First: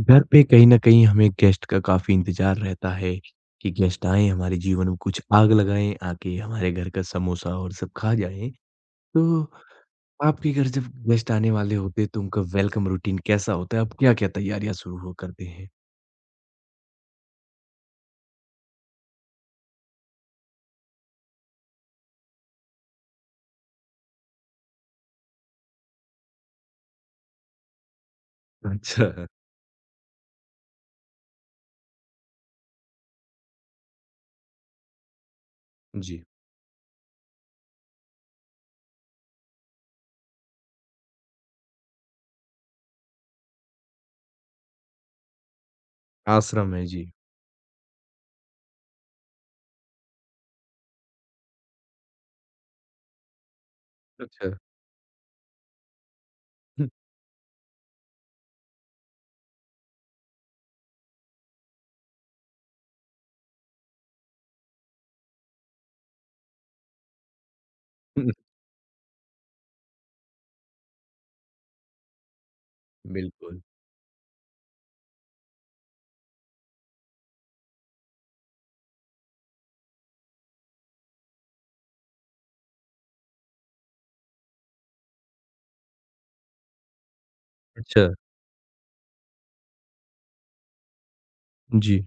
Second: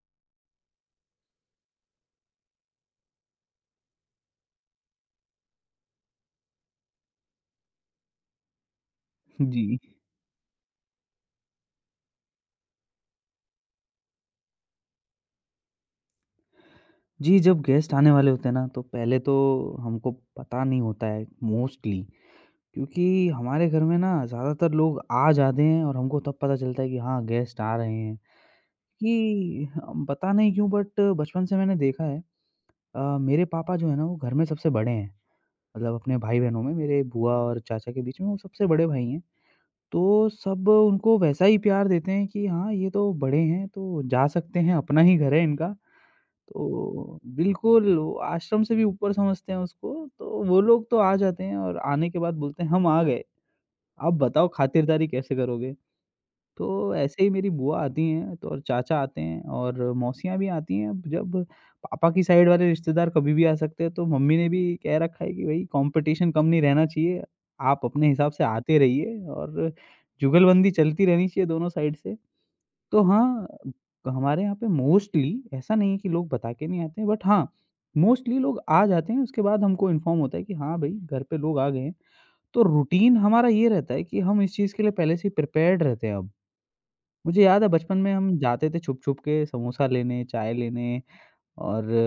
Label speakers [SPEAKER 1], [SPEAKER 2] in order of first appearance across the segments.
[SPEAKER 1] घर पे कहीं न कहीं हमें गेस्ट का काफ़ी इंतज़ार रहता है कि गेस्ट आएँ, हमारे जीवन में कुछ आग लगाएँ, आके हमारे घर का समोसा और सब खा जाएँ। तो
[SPEAKER 2] जी।
[SPEAKER 1] आपके घर जब गेस्ट आने वाले होते हैं, तो उनका वेलकम रूटीन कैसा होता है? आप क्या-क्या तैयारियाँ शुरू हो करते हैं?
[SPEAKER 2] जी, जब गेस्ट आने वाले होते हैं ना, तो पहले तो हमको पता नहीं होता है मोस्टली क्योंकि हमारे घर में ना ज़्यादातर लोग आ जाते हैं और हमको तब पता चलता है कि हाँ, गेस्ट आ रहे हैं।
[SPEAKER 1] अच्छा,
[SPEAKER 2] कि हम पता नहीं क्यों बट बचपन से मैंने देखा है मेरे पापा जो है ना वो घर में सबसे बड़े हैं। मतलब अपने
[SPEAKER 1] जी।
[SPEAKER 2] भाई-बहनों में मेरे बुआ और चाचा के बीच में वो सबसे बड़े भाई हैं। तो सब उनको वैसा ही प्यार देते हैं कि हाँ, ये तो बड़े हैं, तो जा सकते हैं, अपना ही घर है इनका।
[SPEAKER 1] आश्रम है, जी।
[SPEAKER 2] तो बिल्कुल वो आश्रम से भी ऊपर समझते हैं उसको, तो वो लोग तो आ जाते हैं और आने के बाद बोलते हैं, "हम आ गए, अब बताओ
[SPEAKER 1] अच्छा।
[SPEAKER 2] खातिरदारी कैसे करोगे?" तो ऐसे ही मेरी बुआ आती हैं तो और चाचा आते हैं और मौसियाँ भी आती हैं। अब जब पापा की साइड वाले रिश्तेदार कभी भी आ सकते हैं, तो मम्मी ने भी कह रखा है कि भई कॉम्पिटिशन कम नहीं रहना चाहिए, आप अपने हिसाब से आते रहिए और जुगलबंदी चलती रहनी चाहिए दोनों साइड से। तो हाँ,
[SPEAKER 1] बिल्कुल।
[SPEAKER 2] हमारे यहाँ पे मोस्टली ऐसा नहीं है कि लोग बता के नहीं आते हैं बट हाँ, मोस्टली लोग आ जाते हैं उसके बाद हमको इन्फॉर्म होता है कि हाँ भई घर पे लोग आ गए हैं। तो रूटीन हमारा ये रहता है कि हम इस चीज़ के लिए पहले से ही प्रिपेयर्ड रहते हैं अब। मुझे याद है बचपन
[SPEAKER 1] अच्छा,
[SPEAKER 2] में हम जाते थे छुप-छुप के समोसा लेने, चाय लेने और
[SPEAKER 1] जी।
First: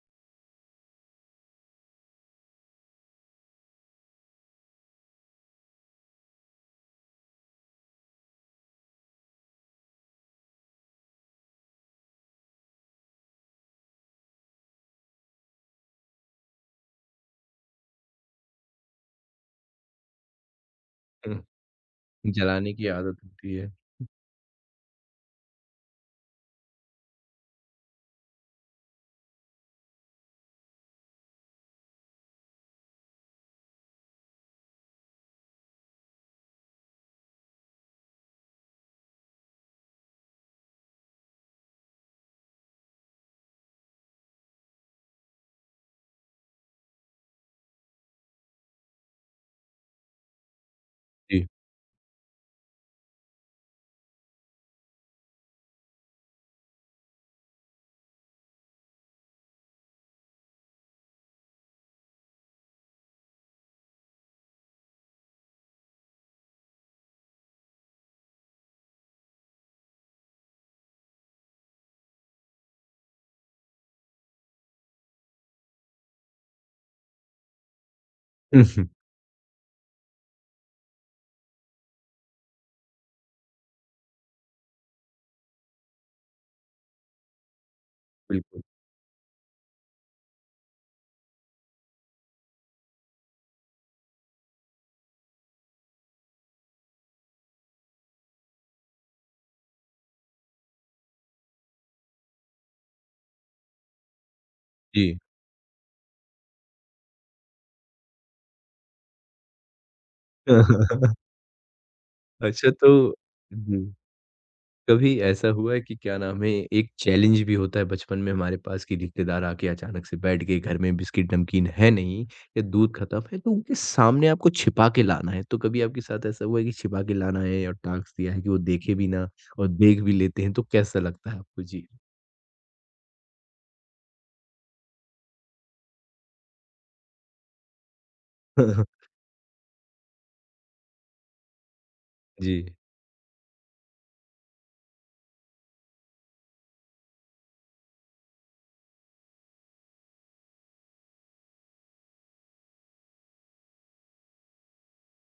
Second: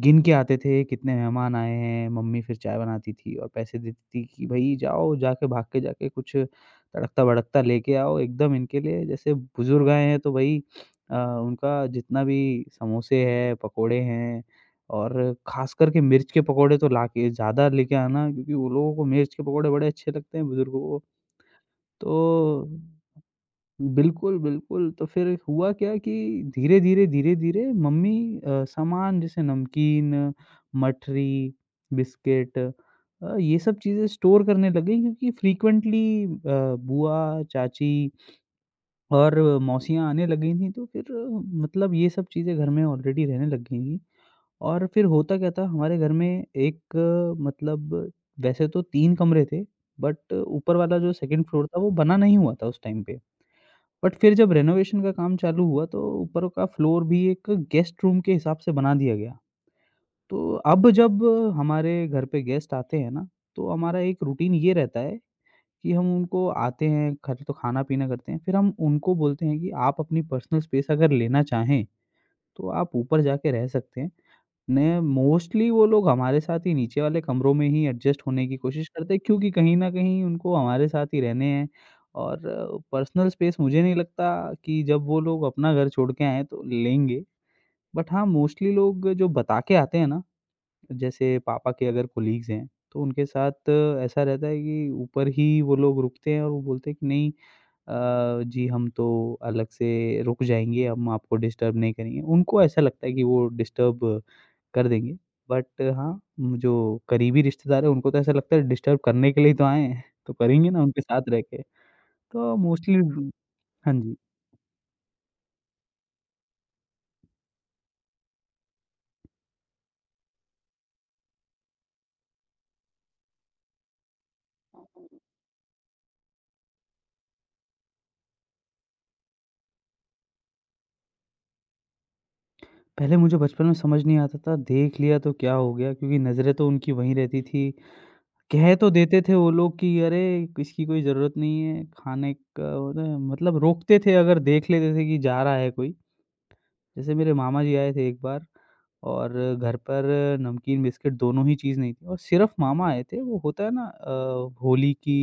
[SPEAKER 2] गिन के आते थे कितने मेहमान आए हैं, मम्मी फिर चाय बनाती थी और पैसे देती थी कि भई जाओ जाके भाग के जाके कुछ तड़कता-भड़कता लेके आओ एकदम इनके लिए जैसे बुज़ुर्ग आए हैं तो भई उनका जितना भी समोसे हैं, पकोड़े हैं और ख़ास करके मिर्च के पकोड़े तो ला के ज़्यादा लेके आना क्योंकि वो लोगों को मिर्च के पकोड़े बड़े अच्छे लगते हैं बुज़ुर्गों को।
[SPEAKER 1] जलाने की
[SPEAKER 2] तो
[SPEAKER 1] आदत होती है।
[SPEAKER 2] बिल्कुल, बिल्कुल। तो फिर हुआ क्या कि धीरे-धीरे, धीरे-धीरे मम्मी सामान जैसे नमकीन, मठरी, बिस्किट ये सब चीज़ें स्टोर करने लग गईं क्योंकि फ्रीक्वेंटली बुआ, चाची और मौसियाँ आने लग गई थीं, तो फिर मतलब ये सब चीज़ें घर में ऑलरेडी रहने लग गई थीं। और फिर होता क्या था हमारे घर में एक मतलब वैसे तो 3 कमरे थे, बट ऊपर वाला जो 2nd
[SPEAKER 1] जी।
[SPEAKER 2] फ्लोर था वो बना नहीं हुआ था उस टाइम पे। बट फिर जब रेनोवेशन का काम चालू हुआ तो ऊपर का फ्लोर भी एक गेस्ट रूम के हिसाब से बना दिया गया। तो अब जब हमारे घर पे गेस्ट आते हैं ना, तो हमारा एक रूटीन ये रहता है कि हम उनको आते हैं, घर तो खाना-पीना करते हैं, फिर हम उनको बोलते हैं कि आप अपनी पर्सनल स्पेस अगर लेना चाहें, तो आप ऊपर जाके रह सकते हैं। नहीं, मोस्टली वो लोग हमारे साथ ही नीचे वाले कमरों में ही एडजस्ट होने की कोशिश करते हैं क्योंकि कहीं न कहीं उनको हमारे साथ ही रहने हैं और पर्सनल स्पेस मुझे नहीं लगता कि जब वो लोग अपना घर छोड़ के आएँ हैं तो लेंगे। बट हाँ,
[SPEAKER 1] बिल्कुल,
[SPEAKER 2] मोस्टली लोग जो बता के आते हैं ना, जैसे पापा के अगर कोलीग्स हैं, तो उनके साथ ऐसा रहता है कि ऊपर ही वो लोग रुकते हैं और वो बोलते हैं कि नहीं जी हम तो अलग से रुक जाएँगे, हम आपको डिस्टर्ब नहीं करेंगे। उनको ऐसा लगता है कि वो डिस्टर्ब कर
[SPEAKER 1] जी।
[SPEAKER 2] देंगे। बट हाँ, जो करीबी रिश्तेदार हैं उनको तो ऐसा लगता है डिस्टर्ब करने के लिए ही तो आए हैं, तो करेंगे ना उनके साथ रह के। तो
[SPEAKER 1] अच्छा तो
[SPEAKER 2] मोस्टली
[SPEAKER 1] जी।
[SPEAKER 2] हाँ जी।
[SPEAKER 1] कभी ऐसा हुआ है कि क्या नाम है एक चैलेंज भी होता है बचपन में हमारे पास कि रिश्तेदार आके अचानक से बैठ गए घर में बिस्किट नमकीन है नहीं या दूध खत्म है तो उनके सामने आपको छिपा के लाना है तो कभी आपके साथ ऐसा हुआ है कि छिपा के लाना है और टास्क दिया है कि वो देखे भी ना और देख भी लेते हैं तो कैसा लगता है आपको जी।
[SPEAKER 2] पहले मुझे बचपन में समझ नहीं आता था, देख लिया तो क्या हो गया क्योंकि नज़रें तो उनकी वहीं रहती थी। कह तो देते थे वो लोग कि अरे इसकी कोई ज़रूरत नहीं है, खाने
[SPEAKER 1] जी।
[SPEAKER 2] का वो तो मतलब रोकते थे अगर देख लेते थे कि जा रहा है कोई। जैसे मेरे मामा जी आए थे एक बार और घर पर नमकीन बिस्किट दोनों ही चीज़ नहीं थी और सिर्फ़ मामा आए थे। वो होता है ना होली की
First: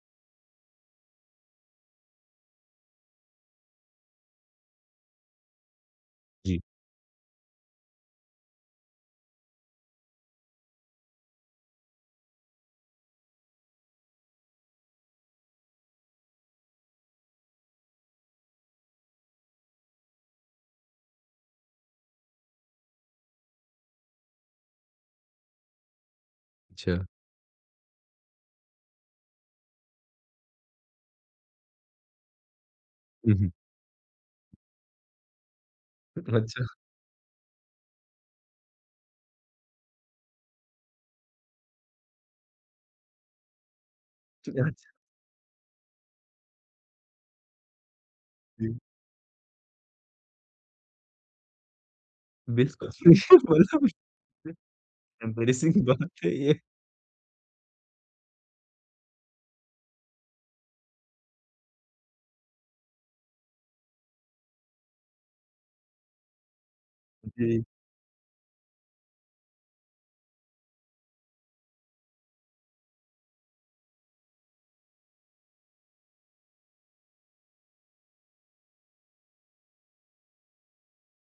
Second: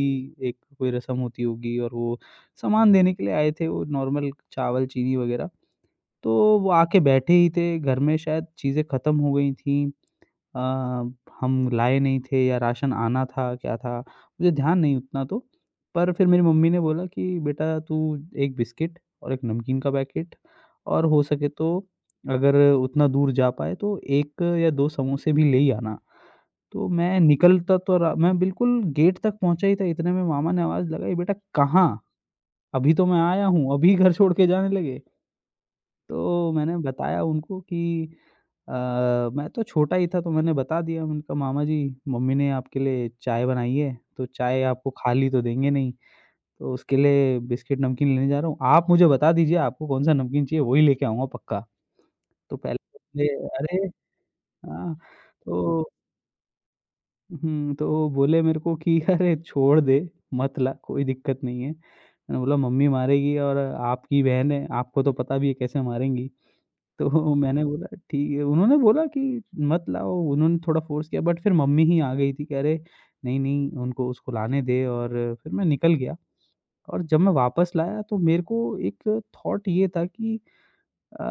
[SPEAKER 2] एक कोई रस्म होती होगी और वो सामान देने के लिए आए थे, वो नॉर्मल चावल, चीनी वग़ैरह। तो
[SPEAKER 1] जी।
[SPEAKER 2] वो आके बैठे ही थे, घर में शायद चीज़ें ख़त्म हो गई थी। अ, हम लाए नहीं थे या राशन आना था, क्या था? मुझे ध्यान नहीं उतना तो। पर फिर मेरी मम्मी ने बोला कि बेटा तू 1 बिस्किट और 1 नमकीन का पैकेट और हो सके तो अगर उतना दूर जा पाए तो 1 या 2 समोसे भी ले ही आना। तो
[SPEAKER 1] अच्छा।
[SPEAKER 2] मैं निकलता तो रा मैं बिल्कुल गेट तक पहुँचा ही था इतने में मामा ने आवाज़ लगाई, "बेटा कहाँ? अभी तो मैं आया
[SPEAKER 1] हम्म,
[SPEAKER 2] हूँ, अभी घर छोड़ के जाने लगे।" तो
[SPEAKER 1] अच्छा।
[SPEAKER 2] मैंने बताया उनको कि अ, मैं तो छोटा ही था तो मैंने बता दिया उनका मामा जी मम्मी ने आपके लिए चाय बनाई है तो चाय
[SPEAKER 1] अच्छा।
[SPEAKER 2] आपको खाली तो देंगे नहीं तो उसके लिए बिस्किट नमकीन लेने जा रहा हूँ
[SPEAKER 1] जी,
[SPEAKER 2] आप मुझे बता दीजिए आपको कौन सा नमकीन चाहिए वही लेके आऊँगा पक्का तो पहले
[SPEAKER 1] बिल्कुल।
[SPEAKER 2] बोले, अरे
[SPEAKER 1] मतलब
[SPEAKER 2] हाँ
[SPEAKER 1] एम्बैरेसिंग
[SPEAKER 2] तो
[SPEAKER 1] बात है ये।
[SPEAKER 2] तो वो बोले मेरे को कि अरे छोड़ दे मत ला कोई दिक्कत नहीं है मैंने बोला मम्मी मारेगी और आपकी बहन है आपको तो पता भी है कैसे मारेंगी तो मैंने
[SPEAKER 1] जी।
[SPEAKER 2] बोला ठीक है, उन्होंने बोला कि मत लाओ, उन्होंने थोड़ा फ़ोर्स किया बट फिर मम्मी ही आ गई थी कि अरे! नहीं, नहीं उनको उसको लाने दे और फिर मैं निकल गया और जब मैं वापस लाया तो मेरे को एक थॉट ये था कि अ,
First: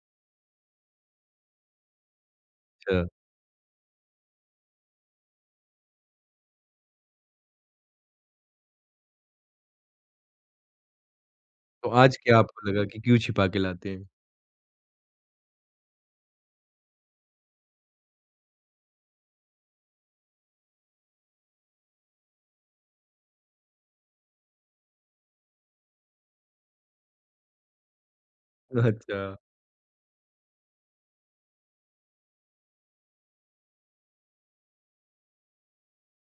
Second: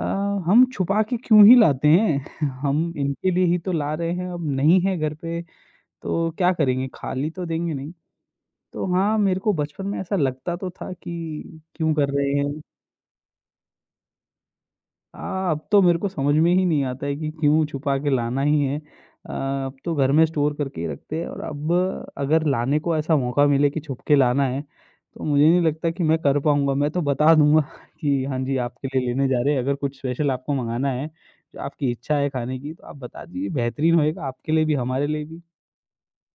[SPEAKER 2] हम छुपा के क्यों ही लाते हैं? हम
[SPEAKER 1] अच्छा
[SPEAKER 2] इनके लिए ही तो ला रहे हैं, अब नहीं है घर पे तो क्या करेंगे? खाली तो देंगे नहीं। तो हाँ, मेरे को बचपन में ऐसा लगता तो था कि
[SPEAKER 1] तो
[SPEAKER 2] क्यों कर
[SPEAKER 1] आज
[SPEAKER 2] रहे
[SPEAKER 1] क्या
[SPEAKER 2] हैं?
[SPEAKER 1] आपको लगा कि क्यों छिपा के लाते हैं?
[SPEAKER 2] हाँ, अब तो मेरे को समझ में ही नहीं आता है कि क्यों छुपा के लाना ही है। अब तो घर में स्टोर करके ही रखते हैं और अब अगर लाने को ऐसा मौका मिले कि छुप के लाना है, तो मुझे नहीं लगता कि मैं कर पाऊँगा। मैं तो बता दूँगा कि हाँ जी, आपके लिए
[SPEAKER 1] अच्छा।
[SPEAKER 2] लेने जा रहे हैं, अगर कुछ स्पेशल आपको मँगाना है, जो आपकी इच्छा है खाने की, तो आप बता दीजिए, बेहतरीन होएगा आपके लिए भी, हमारे लिए भी।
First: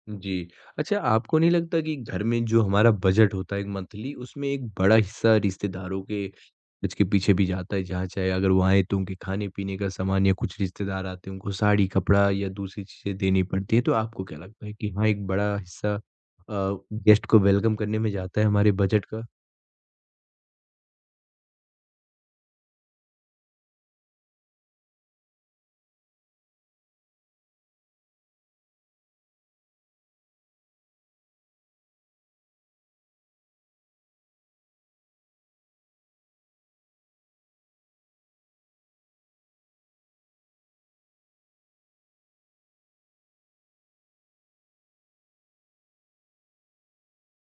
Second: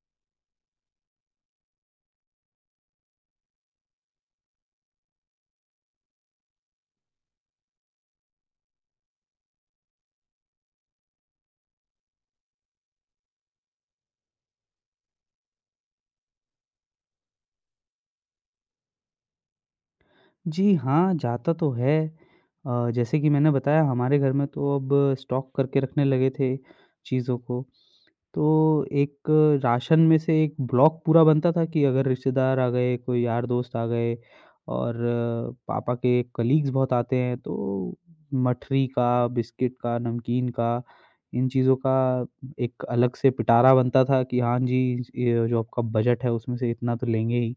[SPEAKER 1] जी। अच्छा आपको नहीं लगता कि घर में जो हमारा बजट होता है एक मंथली उसमें एक बड़ा हिस्सा रिश्तेदारों के खर्च के पीछे भी जाता है जहाँ चाहे अगर वो आए तो उनके खाने-पीने का सामान या कुछ रिश्तेदार आते हैं उनको साड़ी, कपड़ा या दूसरी चीज़ें देनी पड़ती है। तो आपको क्या लगता है कि हाँ, एक बड़ा हिस्सा अ, गेस्ट को वेलकम करने में जाता है हमारे बजट का?
[SPEAKER 2] जी हाँ, जाता तो है। जैसे कि मैंने बताया हमारे घर में तो अब स्टॉक करके रखने लगे थे चीज़ों को। तो एक राशन में से एक ब्लॉक पूरा बनता था कि अगर रिश्तेदार आ गए, कोई यार दोस्त आ गए और पापा के कलीग्स बहुत आते हैं तो मठरी का, बिस्किट का, नमकीन का, इन चीज़ों का एक अलग से पिटारा बनता था कि हाँ जी, ये जो आपका बजट है उसमें से इतना तो लेंगे ही।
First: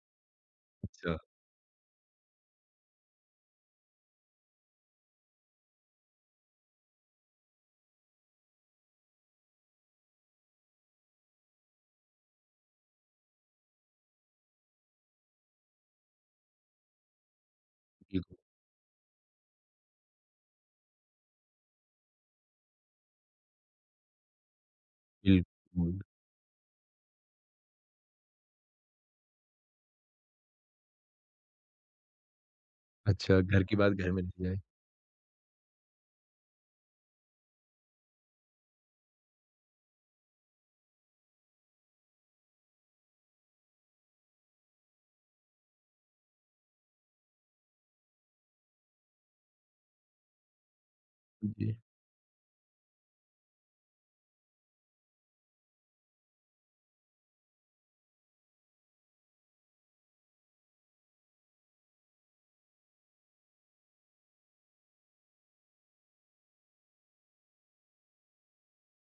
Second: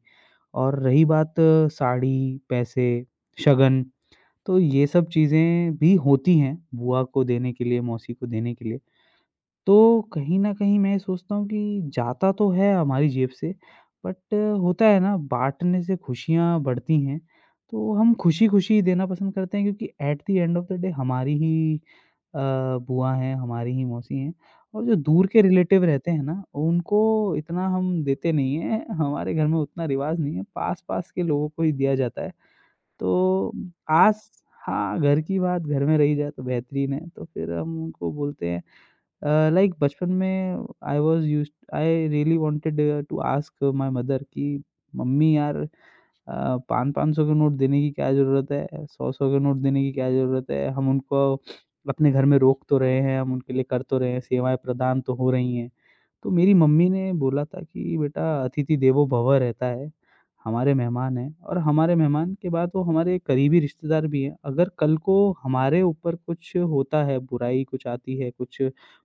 [SPEAKER 2] और रही
[SPEAKER 1] अच्छा।
[SPEAKER 2] बात साड़ी, पैसे, शगन, तो ये सब चीज़ें भी होती हैं बुआ को देने के लिए, मौसी को देने के लिए। तो कहीं न कहीं मैं सोचता हूँ कि जाता तो है हमारी जेब से, बट होता है ना बाँटने से खुशियाँ बढ़ती हैं, तो हम
[SPEAKER 1] बिल्कुल,
[SPEAKER 2] खुशी-खुशी देना पसंद करते हैं क्योंकि at the end of the day हमारी ही अ, बुआ हैं, हमारी ही मौसी हैं और जो दूर के रिलेटिव
[SPEAKER 1] बिल्कुल।
[SPEAKER 2] रहते हैं ना, उनको इतना हम देते नहीं हैं, हमारे घर में उतना रिवाज़ नहीं है, पास-पास के लोगों को ही दिया जाता है।
[SPEAKER 1] अच्छा
[SPEAKER 2] तो
[SPEAKER 1] घर की बात घर में रह
[SPEAKER 2] आस
[SPEAKER 1] जाए।
[SPEAKER 2] हाँ, घर की बात घर में रही जाए तो बेहतरीन है, तो फिर हम उनको बोलते हैं अ, लाइक बचपन में I was used I really wanted to ask my mother कि मम्मी यार 5-5 सौ के नोट देने की क्या ज़रूरत है? 100-100 के नोट देने की क्या ज़रूरत है? हम उनको
[SPEAKER 1] जी,
[SPEAKER 2] अपने घर में रोक तो रहे हैं, हम उनके लिए कर तो रहे हैं, सेवाएँ प्रदान तो हो रही हैं। तो मेरी मम्मी ने बोला था कि बेटा अतिथि देवो भव रहता है। हमारे मेहमान हैं और हमारे मेहमान के बाद वो हमारे करीबी रिश्तेदार भी हैं। अगर कल को हमारे ऊपर कुछ होता है, बुराई कुछ आती है, कुछ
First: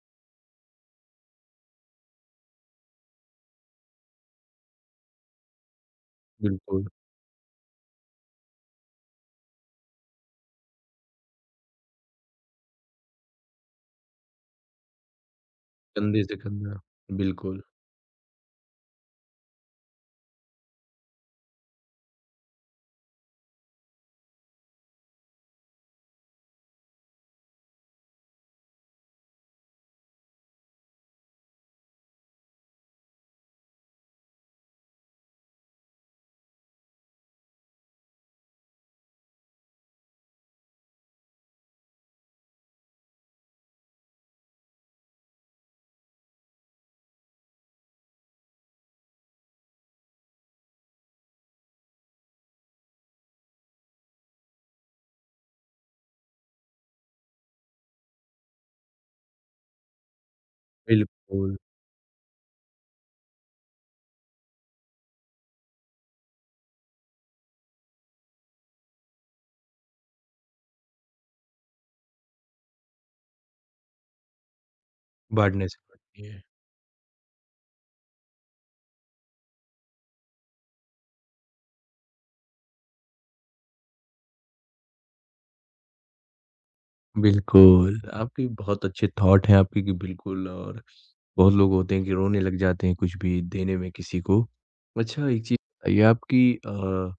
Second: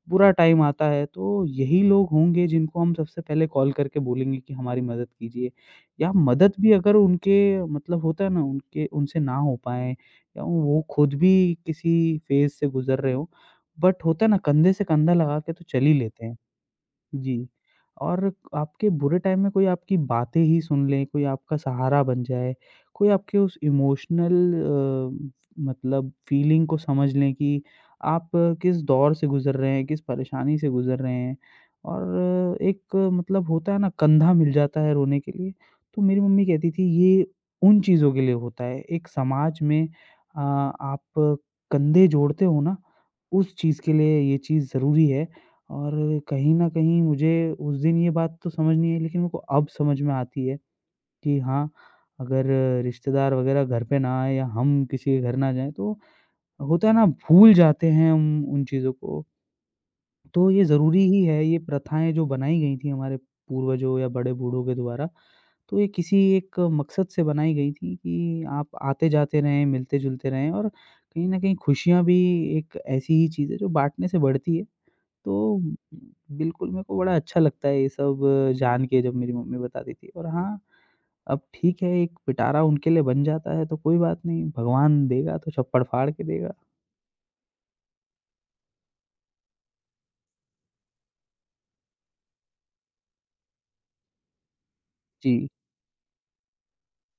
[SPEAKER 2] बुरा टाइम आता है, तो यही लोग होंगे जिनको हम सबसे पहले कॉल करके बोलेंगे कि हमारी मदद कीजिए। या मदद भी
[SPEAKER 1] बिल्कुल।
[SPEAKER 2] अगर उनके मतलब, होता है ना उनके उनसे ना हो पाए या वो खुद भी किसी फ़ेज़ से गुज़र रहे हों, बट होता है ना, कंधे से कंधा लगा के तो चल ही
[SPEAKER 1] कंधे
[SPEAKER 2] लेते
[SPEAKER 1] से
[SPEAKER 2] हैं।
[SPEAKER 1] कंधा।
[SPEAKER 2] जी।
[SPEAKER 1] बिल्कुल,
[SPEAKER 2] और आपके बुरे टाइम में कोई आपकी बातें ही सुन ले, कोई आपका सहारा बन जाए, कोई आपके उस इमोशनल मतलब फीलिंग को समझ लें कि आप किस दौर से गुज़र रहे हैं, किस परेशानी से गुज़र रहे हैं। और एक मतलब, होता है ना, कंधा मिल जाता है रोने के लिए, तो मेरी मम्मी कहती थी ये उन चीज़ों के लिए होता है। एक समाज में आप कंधे जोड़ते हो ना, उस चीज़ के लिए ये चीज़ ज़रूरी है। और कहीं न कहीं मुझे उस दिन ये बात तो समझ नहीं आई, लेकिन मेरे को अब समझ में आती है कि हाँ, अगर रिश्तेदार वग़ैरह घर पे ना आएँ या हम किसी के घर ना जाएँ, तो होता है ना, भूल जाते हैं हम उन चीज़ों को। तो ये ज़रूरी ही है,
[SPEAKER 1] बिल्कुल।
[SPEAKER 2] ये प्रथाएँ जो बनाई गई थी हमारे पूर्वजों या बड़े-बूढ़ों के द्वारा, तो ये किसी एक मकसद से बनाई गई थी कि आप आते-जाते रहें, मिलते-जुलते रहें, और कहीं न कहीं खुशियाँ भी एक ऐसी ही चीज़ है जो बाँटने से बढ़ती है। तो
[SPEAKER 1] बाँटने से बढ़ती है।
[SPEAKER 2] बिल्कुल, मेरे को बड़ा अच्छा लगता है ये सब जान के जब मेरी मम्मी बताती थी। और हाँ, अब ठीक है, एक पिटारा उनके लिए बन जाता है तो कोई बात नहीं, भगवान देगा तो चप्पड़ फाड़ के देगा।
[SPEAKER 1] बिल्कुल, आपके बहुत अच्छे थॉट हैं आपके कि बिल्कुल। और बहुत लोग होते हैं कि रोने लग जाते हैं कुछ भी देने में किसी को। अच्छा एक
[SPEAKER 2] जी,
[SPEAKER 1] चीज़ बताइए आपकी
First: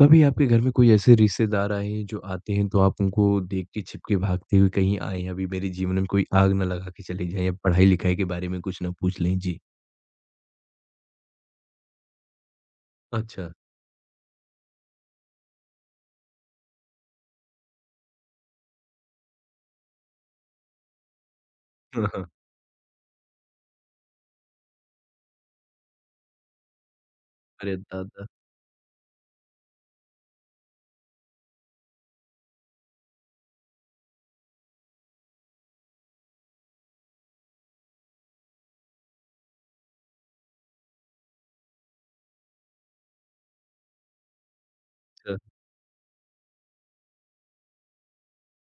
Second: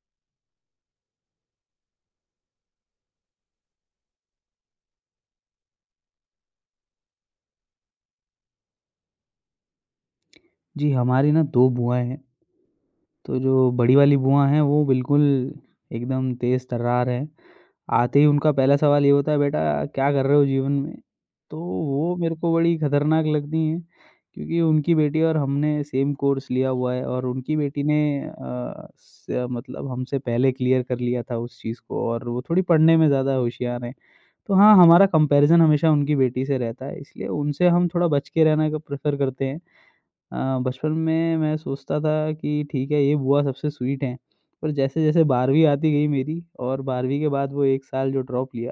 [SPEAKER 1] कभी आपके घर में कोई ऐसे रिश्तेदार आए हैं जो आते हैं तो आप उनको देख के छिप के भागते हुए कहीं आए हैं, अभी मेरे जीवन में कोई आग ना लगा के चले जाएँ या पढ़ाई-लिखाई के बारे में कुछ ना पूछ लें? जी।
[SPEAKER 2] जी, हमारी ना 2 बुआएँ हैं, तो
[SPEAKER 1] अच्छा।
[SPEAKER 2] जो बड़ी वाली बुआ हैं वो बिल्कुल एकदम तेज़ तर्रार हैं। आते ही उनका पहला सवाल ये होता है, बेटा क्या कर रहे हो जीवन में? तो वो मेरे को बड़ी खतरनाक लगती हैं, क्योंकि उनकी बेटी और हमने सेम कोर्स लिया हुआ है और उनकी
[SPEAKER 1] अरे
[SPEAKER 2] बेटी ने
[SPEAKER 1] दादा!
[SPEAKER 2] अ, स मतलब हमसे पहले क्लियर कर लिया था उस चीज़ को, और वो थोड़ी पढ़ने में ज़्यादा होशियार हैं। तो हाँ, हमारा कंपैरिज़न हमेशा उनकी बेटी से रहता है, इसलिए उनसे हम थोड़ा बच के रहना का प्रेफ़र करते हैं। बचपन में मैं सोचता था कि ठीक है, ये बुआ सबसे स्वीट हैं, पर जैसे-जैसे
[SPEAKER 1] अच्छा।
[SPEAKER 2] 12वीं आती गई मेरी और 12वीं के बाद वो 1 साल जो ड्रॉप लिया,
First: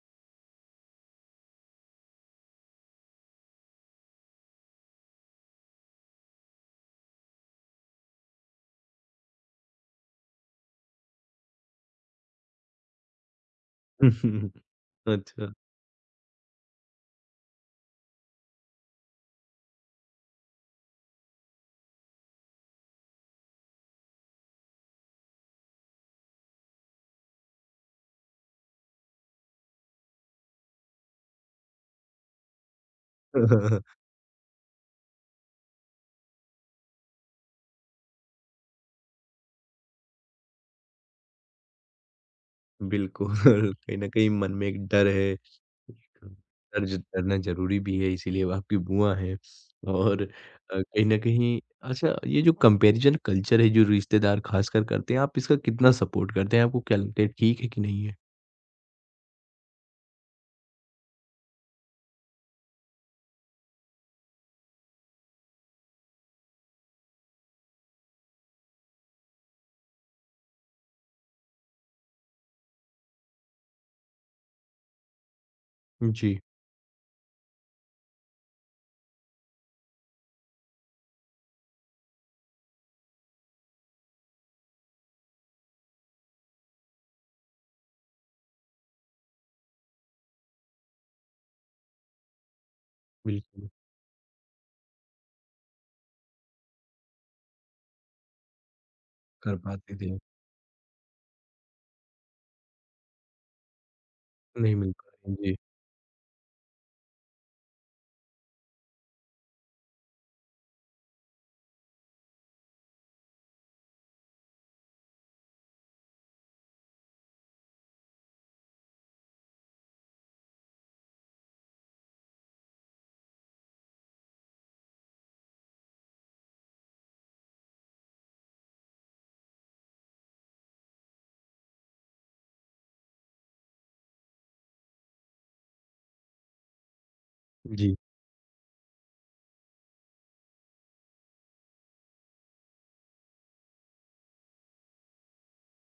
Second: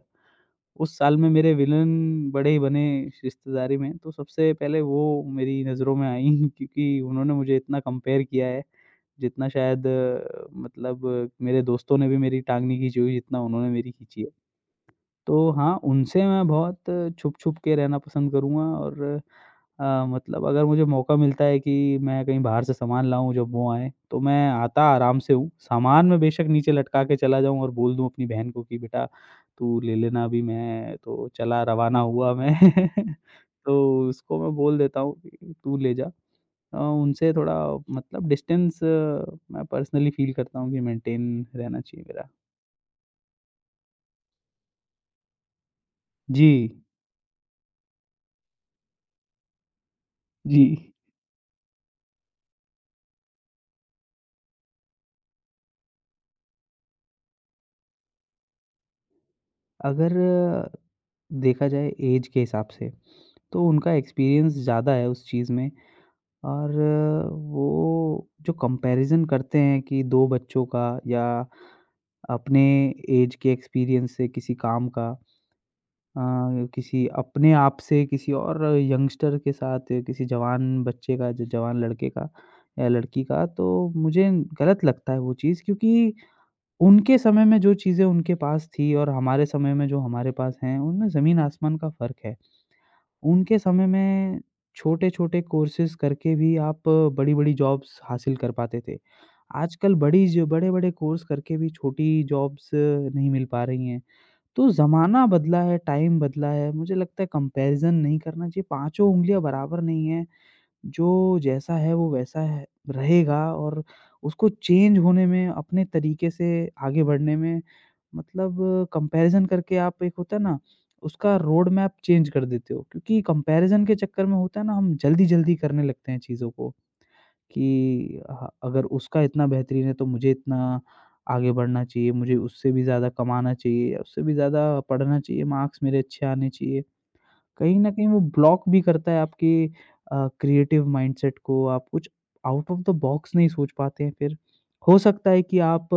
[SPEAKER 2] उस साल में मेरे विलन बड़े ही बने रिश्तेदारी में, तो सबसे पहले वो मेरी नज़रों में आईं। क्योंकि उन्होंने मुझे इतना कंपेयर किया है, जितना शायद मतलब मेरे दोस्तों ने भी मेरी टाँग नहीं खींची हुई जितना उन्होंने मेरी खींची है। तो
[SPEAKER 1] अच्छा।
[SPEAKER 2] हाँ, उनसे मैं बहुत छुप-छुप के रहना पसंद करूँगा। और मतलब अगर मुझे मौका मिलता है कि मैं कहीं बाहर से सामान लाऊँ जब वो आएँ, तो मैं आता आराम से हूँ। सामान मैं बेशक नीचे लटका के चला जाऊँ और बोल दूँ अपनी बहन को कि बेटा तू ले लेना, अभी मैं तो चला, रवाना हुआ मैं। तो उसको मैं बोल देता हूँ कि तू ले जा। उनसे थोड़ा मतलब डिस्टेंस मैं पर्सनली फ़ील करता हूँ कि मेंटेन रहना चाहिए मेरा।
[SPEAKER 1] बिल्कुल। कहीं न कहीं मन में एक डर है।
[SPEAKER 2] जी,
[SPEAKER 1] कर्ज करना ज़रूरी भी है, इसीलिए वो आपकी बुआ हैं और अ,
[SPEAKER 2] जी।
[SPEAKER 1] कहीं न कहीं अच्छा ये जो कंपैरिज़न कल्चर है, जो रिश्तेदार ख़ासकर करते हैं, आप इसका कितना सपोर्ट करते हैं? आपको क्या लगता है ठीक है कि नहीं है?
[SPEAKER 2] अगर देखा जाए ऐज के हिसाब से, तो उनका एक्सपीरियंस ज़्यादा है उस चीज़ में, और वो जो कंपैरिज़न करते हैं कि 2 बच्चों का या अपने ऐज के एक्सपीरियंस से किसी काम का, अ,
[SPEAKER 1] जी,
[SPEAKER 2] किसी अपने आप से, किसी और यंगस्टर के साथ या किसी जवान बच्चे का, जो जवान लड़के का या लड़की का, तो मुझे गलत लगता है वो चीज़, क्योंकि उनके समय में जो चीज़ें उनके पास थी और हमारे समय में जो हमारे पास हैं, उनमें ज़मीन आसमान का फ़र्क है। उनके
[SPEAKER 1] बिल्कुल,
[SPEAKER 2] समय में छोटे-छोटे कोर्सेज़ करके भी आप बड़ी-बड़ी जॉब्स हासिल कर पाते थे।
[SPEAKER 1] कर पाते
[SPEAKER 2] आजकल
[SPEAKER 1] थे।
[SPEAKER 2] बड़ी, जो बड़े-बड़े कोर्स करके भी छोटी जॉब्स नहीं मिल पा रही हैं। तो
[SPEAKER 1] नहीं मिल
[SPEAKER 2] ज़माना
[SPEAKER 1] पाए, जी,
[SPEAKER 2] बदला है, टाइम बदला है। मुझे लगता है कंपैरिज़न नहीं करना चाहिए। पाँचों उँगलियाँ बराबर नहीं हैं। जो जैसा है वो वैसा है रहेगा, और उसको चेंज होने में, अपने तरीके से आगे बढ़ने में मतलब कंपैरिज़न करके आप, एक होता है ना, उसका रोड मैप चेंज कर देते हो। क्योंकि कंपैरिज़न के चक्कर में, होता है ना, हम जल्दी-जल्दी करने लगते हैं चीज़ों को कि अगर उसका इतना बेहतरीन है, तो मुझे इतना आगे बढ़ना चाहिए, मुझे उससे भी ज़्यादा कमाना चाहिए, उससे भी ज़्यादा पढ़ना चाहिए, मार्क्स मेरे अच्छे आने चाहिए। कहीं न
[SPEAKER 1] जी,
[SPEAKER 2] कहीं वो ब्लॉक भी करता है आपके क्रिएटिव माइंडसेट को, आप कुछ आउट ऑफ द बॉक्स नहीं सोच पाते हैं फिर। हो सकता है कि आप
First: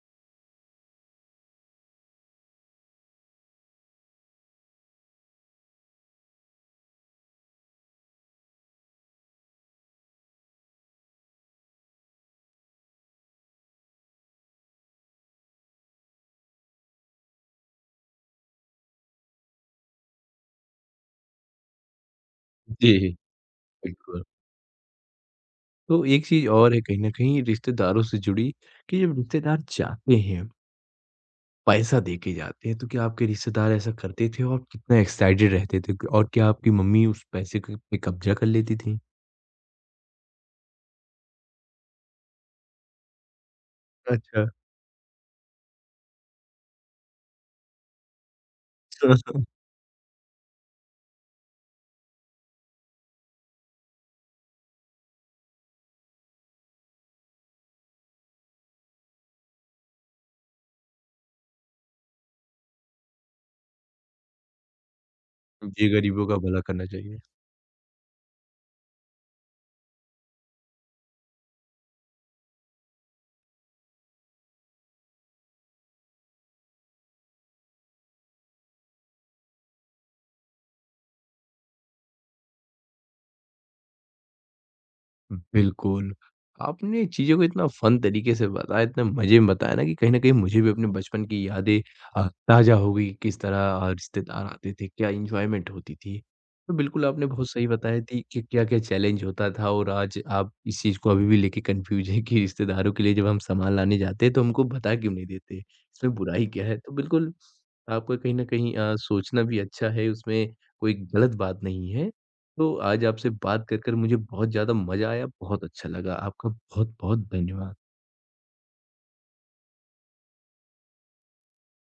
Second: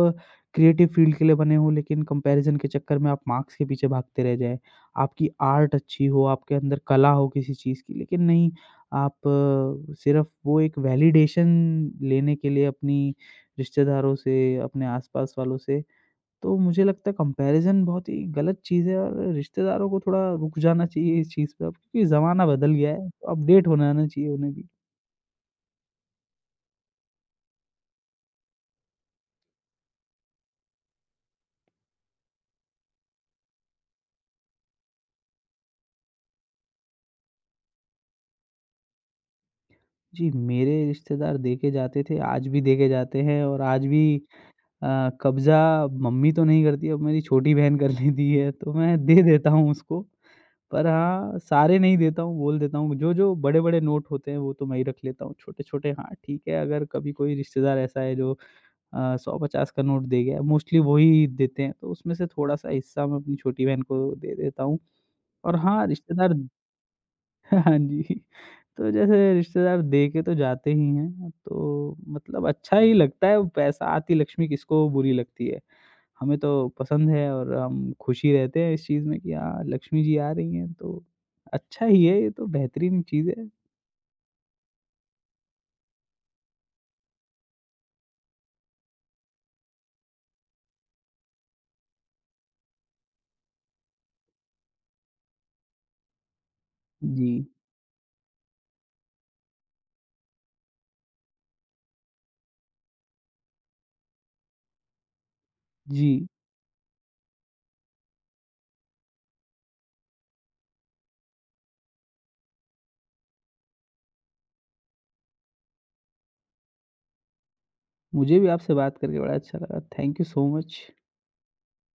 [SPEAKER 2] क्रिएटिव फील्ड के लिए बने हो, लेकिन कंपैरिज़न के चक्कर में आप मार्क्स के पीछे भागते रह जाएँ। आपकी आर्ट अच्छी हो, आपके अंदर कला हो किसी चीज़ की, लेकिन नहीं, आप सिर्फ़ वो एक वैलिडेशन लेने के लिए अपनी रिश्तेदारों से, अपने आस-पास वालों से। तो मुझे लगता है कंपैरिज़न बहुत ही गलत चीज़ है, और रिश्तेदारों को थोड़ा रुक जाना चाहिए इस चीज़ पे अब, क्योंकि ज़माना बदल गया
[SPEAKER 1] जी,
[SPEAKER 2] है, तो अपडेट हो जाना
[SPEAKER 1] बिल्कुल।
[SPEAKER 2] चाहिए उन्हें भी।
[SPEAKER 1] तो एक चीज़ और है कहीं न कहीं रिश्तेदारों से जुड़ी कि जब रिश्तेदार जाते हैं पैसा देके जाते हैं, तो क्या आपके रिश्तेदार ऐसा करते थे और कितना एक्साइटेड रहते थे? और क्या आपकी मम्मी उस पैसे क पे कब्ज़ा कर लेती थीं?
[SPEAKER 2] जी, मेरे रिश्तेदार देखे जाते थे, आज भी देखे जाते हैं और आज भी
[SPEAKER 1] अच्छा।
[SPEAKER 2] कब्ज़ा मम्मी तो नहीं करती, अब मेरी छोटी बहन कर लेती है, तो मैं दे देता हूँ उसको। पर हाँ, सारे नहीं देता हूँ, बोल देता हूँ जो-जो बड़े-बड़े नोट होते हैं, वो तो मैं ही रख लेता हूँ, छोटे-छोटे हाँ, ठीक है, अगर कभी कोई रिश्तेदार ऐसा है जो 100-50 का नोट दे गया, मोस्टली वो ही देते हैं, तो उसमें से थोड़ा-सा हिस्सा मैं अपनी छोटी बहन को दे देता हूँ। और हाँ,
[SPEAKER 1] जी, गरीबों
[SPEAKER 2] रिश्तेदार
[SPEAKER 1] का भला करना चाहिए।
[SPEAKER 2] हाँ जी, तो जैसे रिश्तेदार दे के तो जाते ही हैं, तो मतलब अच्छा ही लगता है, पैसा, आती लक्ष्मी किसको बुरी लगती है। हमें तो पसंद है और हम खुश ही रहते हैं इस चीज़ में कि हाँ, लक्ष्मी जी आ रही हैं, तो अच्छा ही है, ये तो बेहतरीन चीज़ है।
[SPEAKER 1] बिल्कुल। आपने चीज़ों को इतना फ़न तरीके से बताया, इतने मज़े में बताया ना कि कहीं न कहीं मुझे भी अपने बचपन की यादें ताज़ा हो गई, किस तरह रिश्तेदार आते थे, क्या एन्जॉयमेंट होती थी। तो बिल्कुल आपने
[SPEAKER 2] जी,
[SPEAKER 1] बहुत सही बताया थी कि क्या-क्या चैलेंज होता था और आज आप इस चीज़ को अभी भी लेके कन्फ्यूज़ हैं कि रिश्तेदारों के लिए जब हम सामान लाने जाते हैं तो हमको बता क्यों नहीं देते, इसमें
[SPEAKER 2] जी,
[SPEAKER 1] बुराई क्या है? तो बिल्कुल आपको कहीं न कहीं सोचना भी अच्छा है, उसमें कोई गलत बात नहीं है। तो आज आपसे बात कर कर मुझे बहुत ज़्यादा मज़ा आया, बहुत अच्छा लगा। आपका बहुत-बहुत धन्यवाद।
[SPEAKER 2] मुझे भी आपसे बात करके बड़ा अच्छा लगा। Thank you so much.